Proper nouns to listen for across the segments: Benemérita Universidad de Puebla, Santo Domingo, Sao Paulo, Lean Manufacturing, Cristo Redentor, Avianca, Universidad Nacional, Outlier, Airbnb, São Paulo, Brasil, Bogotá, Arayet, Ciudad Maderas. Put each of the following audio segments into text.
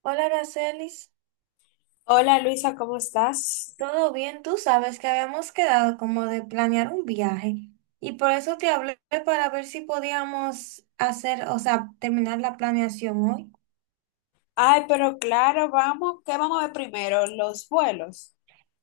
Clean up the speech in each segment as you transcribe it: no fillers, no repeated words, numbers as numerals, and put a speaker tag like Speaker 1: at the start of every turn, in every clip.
Speaker 1: Hola, Aracelis.
Speaker 2: Hola Luisa, ¿cómo estás?
Speaker 1: ¿Todo bien? Tú sabes que habíamos quedado como de planear un viaje y por eso te hablé para ver si podíamos hacer, o sea, terminar la planeación hoy.
Speaker 2: Ay, pero claro, vamos, ¿qué vamos a ver primero? Los vuelos.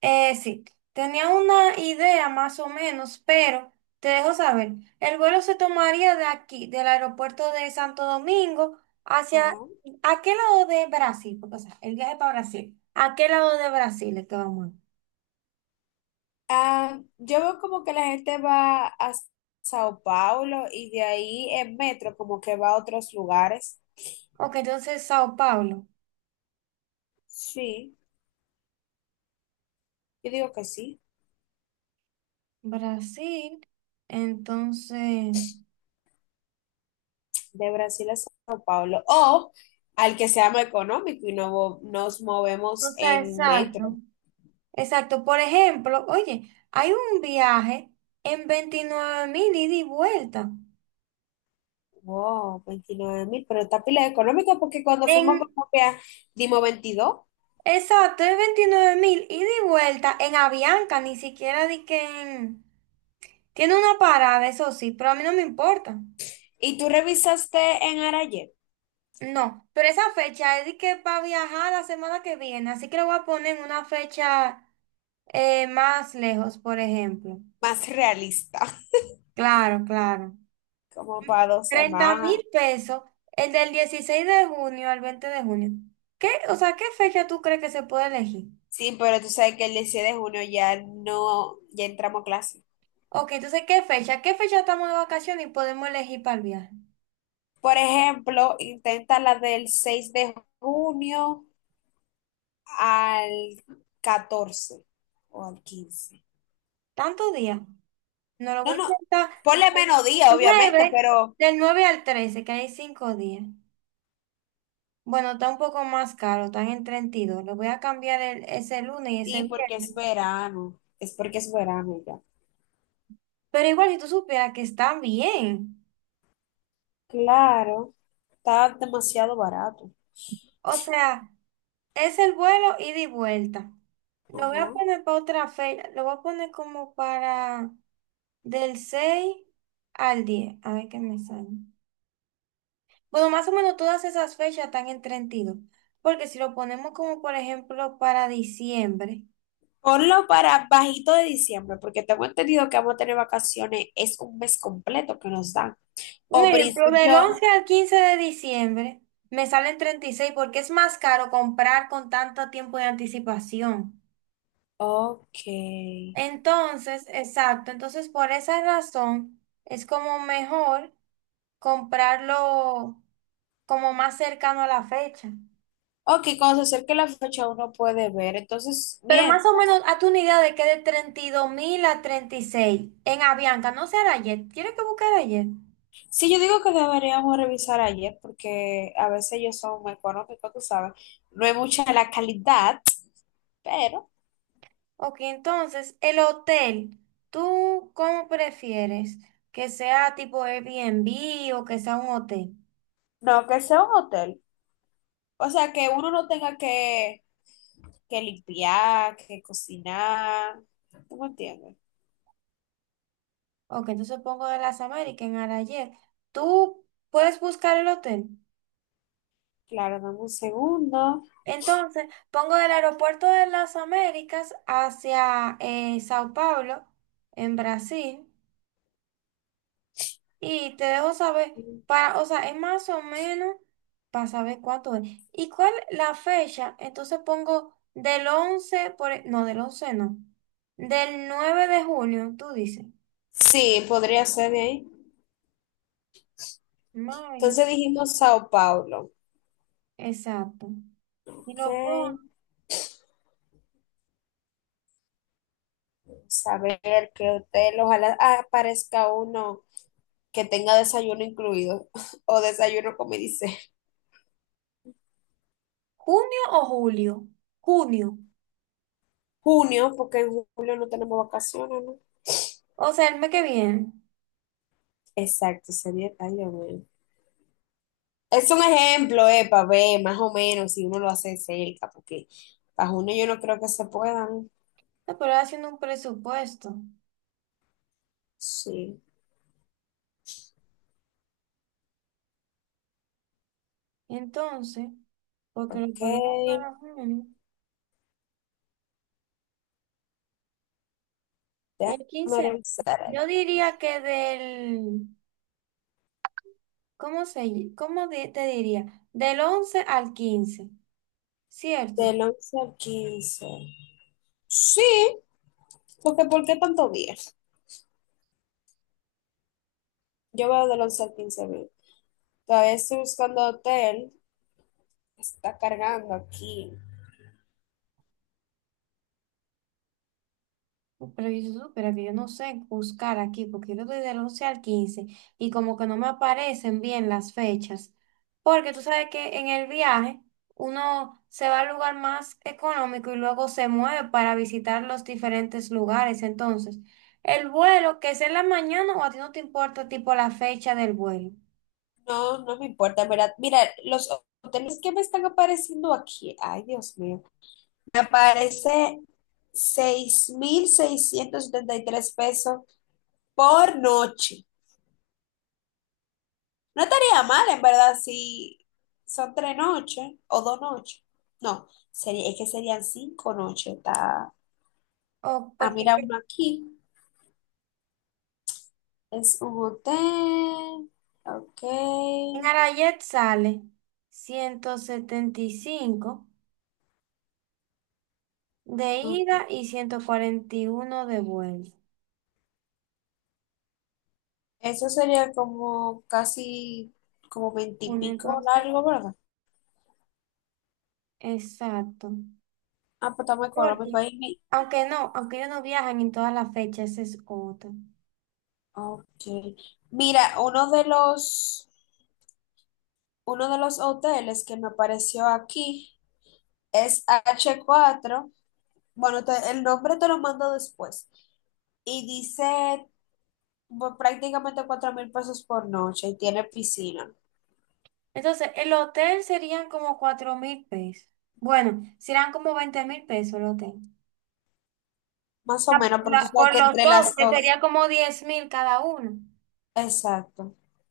Speaker 1: Sí, tenía una idea más o menos, pero te dejo saber. El vuelo se tomaría de aquí, del aeropuerto de Santo Domingo, hacia,
Speaker 2: Ajá.
Speaker 1: ¿a qué lado de Brasil? Porque, o sea, el viaje para Brasil. ¿A qué lado de Brasil es que vamos?
Speaker 2: Ah, yo veo como que la gente va a Sao Paulo y de ahí en metro como que va a otros lugares.
Speaker 1: Ok, entonces Sao Paulo.
Speaker 2: Sí, yo digo que sí,
Speaker 1: Brasil, entonces,
Speaker 2: de Brasil a Sao Paulo. O al que sea más económico y no, nos movemos
Speaker 1: o sea,
Speaker 2: en
Speaker 1: exacto,
Speaker 2: metro.
Speaker 1: exacto. Por ejemplo, oye, hay un viaje en 29.000 ida y vuelta.
Speaker 2: Wow, 29,000, pero está pila económica porque cuando fuimos
Speaker 1: En,
Speaker 2: como que dimos 22.
Speaker 1: exacto, es 29.000 ida y vuelta en Avianca, ni siquiera di que en- tiene una parada, eso sí, pero a mí no me importa.
Speaker 2: ¿Y tú revisaste en Arayet?
Speaker 1: No, pero esa fecha es de que para viajar la semana que viene, así que lo voy a poner en una fecha más lejos, por ejemplo.
Speaker 2: Más realista,
Speaker 1: Claro, claro.
Speaker 2: como para dos
Speaker 1: 30.000
Speaker 2: semanas.
Speaker 1: pesos, el del 16 de junio al 20 de junio. ¿Qué? O sea, ¿qué fecha tú crees que se puede elegir?
Speaker 2: Sí, pero tú sabes que el 16 de junio ya no, ya entramos a clase.
Speaker 1: Ok, entonces, ¿qué fecha? ¿Qué fecha estamos de vacaciones y podemos elegir para el viaje?
Speaker 2: Por ejemplo, intenta la del 6 de junio al 14 o al 15.
Speaker 1: ¿Tantos días? No lo
Speaker 2: No,
Speaker 1: voy a
Speaker 2: no,
Speaker 1: intentar.
Speaker 2: ponle menos día,
Speaker 1: Del
Speaker 2: obviamente,
Speaker 1: 9,
Speaker 2: pero
Speaker 1: del 9 al 13, que hay 5 días. Bueno, está un poco más caro, están en 32. Lo voy a cambiar el- ese lunes y ese
Speaker 2: sí, porque
Speaker 1: viernes.
Speaker 2: es verano. Es porque es verano ya.
Speaker 1: Pero igual, si tú supieras que están bien.
Speaker 2: Claro, está demasiado barato.
Speaker 1: O sea, es el vuelo ida y vuelta. Lo voy
Speaker 2: Ajá.
Speaker 1: a poner para otra fecha. Lo voy a poner como para del 6 al 10. A ver qué me sale. Bueno, más o menos todas esas fechas están en 32. Porque si lo ponemos como por ejemplo para diciembre.
Speaker 2: Ponlo para bajito de diciembre, porque tengo entendido que vamos a tener vacaciones, es un mes completo que nos dan.
Speaker 1: Un
Speaker 2: O
Speaker 1: ejemplo, del
Speaker 2: principio,
Speaker 1: 11 al 15 de diciembre me salen 36 porque es más caro comprar con tanto tiempo de anticipación.
Speaker 2: ok.
Speaker 1: Entonces, exacto. Entonces, por esa razón es como mejor comprarlo como más cercano a la fecha.
Speaker 2: Ok, cuando se acerque la fecha uno puede ver. Entonces,
Speaker 1: Pero
Speaker 2: bien.
Speaker 1: más o menos, hazte una idea de que de 32.000 a 36 en Avianca, no será ayer. ¿Tienes que buscar ayer?
Speaker 2: Sí, yo digo que deberíamos revisar ayer, porque a veces ellos son económicos, tú sabes. No hay mucha la calidad, pero
Speaker 1: Ok, entonces, el hotel, ¿tú cómo prefieres? ¿Que sea tipo Airbnb o que sea un hotel?
Speaker 2: no, que sea un hotel. O sea, que uno no tenga que limpiar, que cocinar. ¿Tú me entiendes?
Speaker 1: Ok, entonces pongo de las Américas en Arayet. ¿Tú puedes buscar el hotel?
Speaker 2: Claro, dame un segundo.
Speaker 1: Entonces, pongo del aeropuerto de las Américas hacia Sao Paulo, en Brasil, y te dejo saber, para, o sea, es más o menos para saber cuánto es. ¿Y cuál la fecha? Entonces pongo del 11 por, e- no, del 11 no, del 9 de junio, tú dices.
Speaker 2: Sí, podría ser de ahí.
Speaker 1: Mayo,
Speaker 2: Entonces dijimos Sao Paulo.
Speaker 1: exacto. Y
Speaker 2: Ok,
Speaker 1: lo pongo,
Speaker 2: saber a ver qué hotel. Ojalá aparezca uno que tenga desayuno incluido o desayuno, como dice.
Speaker 1: ¿junio o julio? Junio,
Speaker 2: Junio, porque en julio no tenemos vacaciones, ¿no?
Speaker 1: o sea, el mes que viene.
Speaker 2: Exacto, sería. Ay, Dios mío. Es un ejemplo, para ver más o menos si uno lo hace cerca, porque para junio yo no creo que se puedan.
Speaker 1: No, pero haciendo un presupuesto.
Speaker 2: Sí,
Speaker 1: Entonces, porque lo
Speaker 2: ok.
Speaker 1: ponemos para junio, el
Speaker 2: Déjame
Speaker 1: 15,
Speaker 2: revisar.
Speaker 1: yo diría que del, ¿cómo se, ll- cómo di- te diría? Del 11 al 15, ¿cierto?
Speaker 2: Del 11 al 15. Sí, porque, ¿por qué tanto días? Yo veo del 11 al 15 mil. Todavía estoy buscando hotel. Está cargando aquí.
Speaker 1: Pero yo supiera que yo no sé buscar aquí, porque yo doy del 11 al 15 y como que no me aparecen bien las fechas. Porque tú sabes que en el viaje uno se va al lugar más económico y luego se mueve para visitar los diferentes lugares. Entonces, el vuelo, que es en la mañana o a ti no te importa tipo la fecha del vuelo.
Speaker 2: No, no me importa, ¿en verdad? Mira, los hoteles que me están apareciendo aquí. Ay, Dios mío. Me aparece 6,673 pesos por noche. No estaría mal, en verdad, si son 3 noches o 2 noches. No, sería, es que serían 5 noches. Está,
Speaker 1: O
Speaker 2: ah
Speaker 1: porque
Speaker 2: mira
Speaker 1: que-
Speaker 2: uno aquí. Es un hotel. Ok.
Speaker 1: en Arayet sale 175 de
Speaker 2: Ujú.
Speaker 1: ida y 141 de vuelta.
Speaker 2: Eso sería como casi como
Speaker 1: Bueno,
Speaker 2: veintipico
Speaker 1: entonces,
Speaker 2: largo, ¿verdad?
Speaker 1: exacto.
Speaker 2: Ah, pues está muy económico
Speaker 1: Porque,
Speaker 2: ahí.
Speaker 1: aunque no, aunque ellos no viajan en todas las fechas, ese es otro.
Speaker 2: Ok. Mira, uno de los hoteles que me apareció aquí es h cuatro. Bueno, el nombre te lo mando después. Y dice prácticamente 4,000 pesos por noche y tiene piscina.
Speaker 1: Entonces, el hotel serían como 4.000 pesos. Bueno, serán como 20.000 pesos el hotel.
Speaker 2: Más o
Speaker 1: Ah,
Speaker 2: menos,
Speaker 1: por,
Speaker 2: porque tú
Speaker 1: la-
Speaker 2: sabes
Speaker 1: por
Speaker 2: que
Speaker 1: los
Speaker 2: entre
Speaker 1: dos,
Speaker 2: las
Speaker 1: que
Speaker 2: dos.
Speaker 1: sería como 10.000 cada uno.
Speaker 2: Exacto.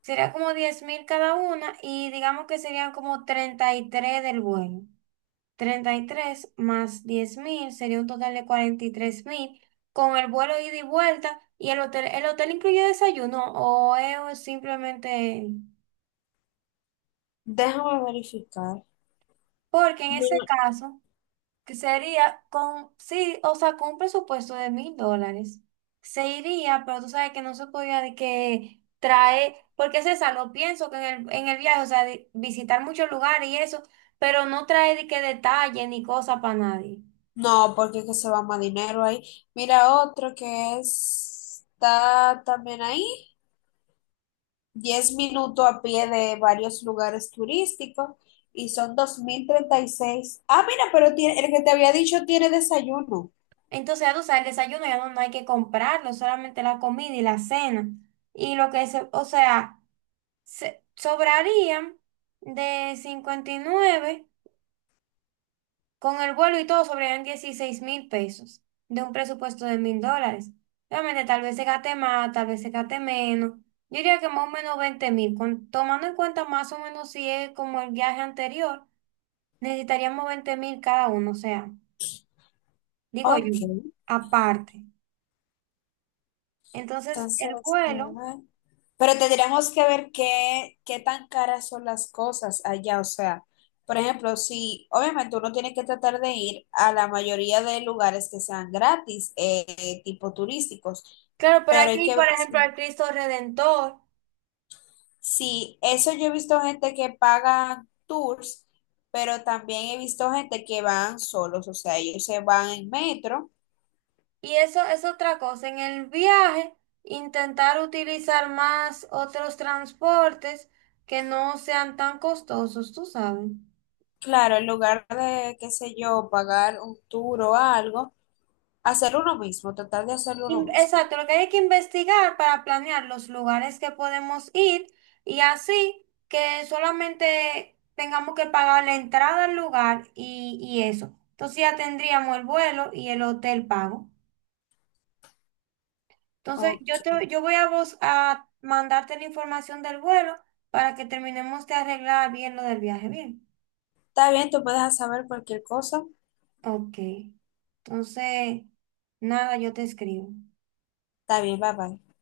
Speaker 1: Sería como diez mil cada una y digamos que serían como 33 del vuelo. 33 más 10.000 sería un total de 43.000, con el vuelo ida y vuelta y el hotel. ¿El hotel incluye desayuno o es simplemente...?
Speaker 2: Déjame verificar.
Speaker 1: Porque en ese
Speaker 2: No,
Speaker 1: caso, que sería con, sí, o sea, con un presupuesto de 1.000 dólares, se iría, pero tú sabes que no se podía de que trae, porque César, lo pienso que en el viaje, o sea, de visitar muchos lugares y eso, pero no trae de que detalle ni cosa para nadie.
Speaker 2: no, porque es que se va más dinero ahí. Mira otro que está también ahí. 10 minutos a pie de varios lugares turísticos y son 2,036. Ah, mira, pero tiene, el que te había dicho tiene desayuno.
Speaker 1: Entonces, ya tú sabes, el desayuno ya no, no hay que comprarlo, solamente la comida y la cena. Y lo que se, o sea, se- sobrarían de 59 con el vuelo y todo, sobrarían 16.000 pesos de un presupuesto de mil dólares. Realmente, tal vez se gaste más, tal vez se gaste menos. Yo diría que más o menos 20.000, con tomando en cuenta más o menos si es como el viaje anterior, necesitaríamos 20.000 cada uno, o sea, digo yo,
Speaker 2: Ok,
Speaker 1: aparte. Entonces, el
Speaker 2: entonces,
Speaker 1: vuelo.
Speaker 2: pero tendríamos que ver qué tan caras son las cosas allá. O sea, por ejemplo, si obviamente uno tiene que tratar de ir a la mayoría de lugares que sean gratis, tipo turísticos,
Speaker 1: Claro, pero
Speaker 2: pero hay
Speaker 1: aquí,
Speaker 2: que ver
Speaker 1: por ejemplo,
Speaker 2: si,
Speaker 1: al Cristo Redentor.
Speaker 2: eso yo he visto gente que paga tours, pero también he visto gente que van solos, o sea, ellos se van en metro.
Speaker 1: Y eso es otra cosa. En el viaje, intentar utilizar más otros transportes que no sean tan costosos, tú sabes.
Speaker 2: Claro, en lugar de, qué sé yo, pagar un tour o algo, hacer uno mismo, tratar de hacerlo uno
Speaker 1: In-
Speaker 2: mismo.
Speaker 1: Exacto, lo que hay que investigar para planear los lugares que podemos ir y así que solamente tengamos que pagar la entrada al lugar y eso. Entonces ya tendríamos el vuelo y el hotel pago. Entonces, yo,
Speaker 2: Ok.
Speaker 1: te, yo voy a, vos, a mandarte la información del vuelo para que terminemos de arreglar bien lo del viaje. Bien.
Speaker 2: Está bien, tú puedes saber cualquier cosa.
Speaker 1: Ok. Entonces, nada, yo te escribo.
Speaker 2: Está bien, bye bye.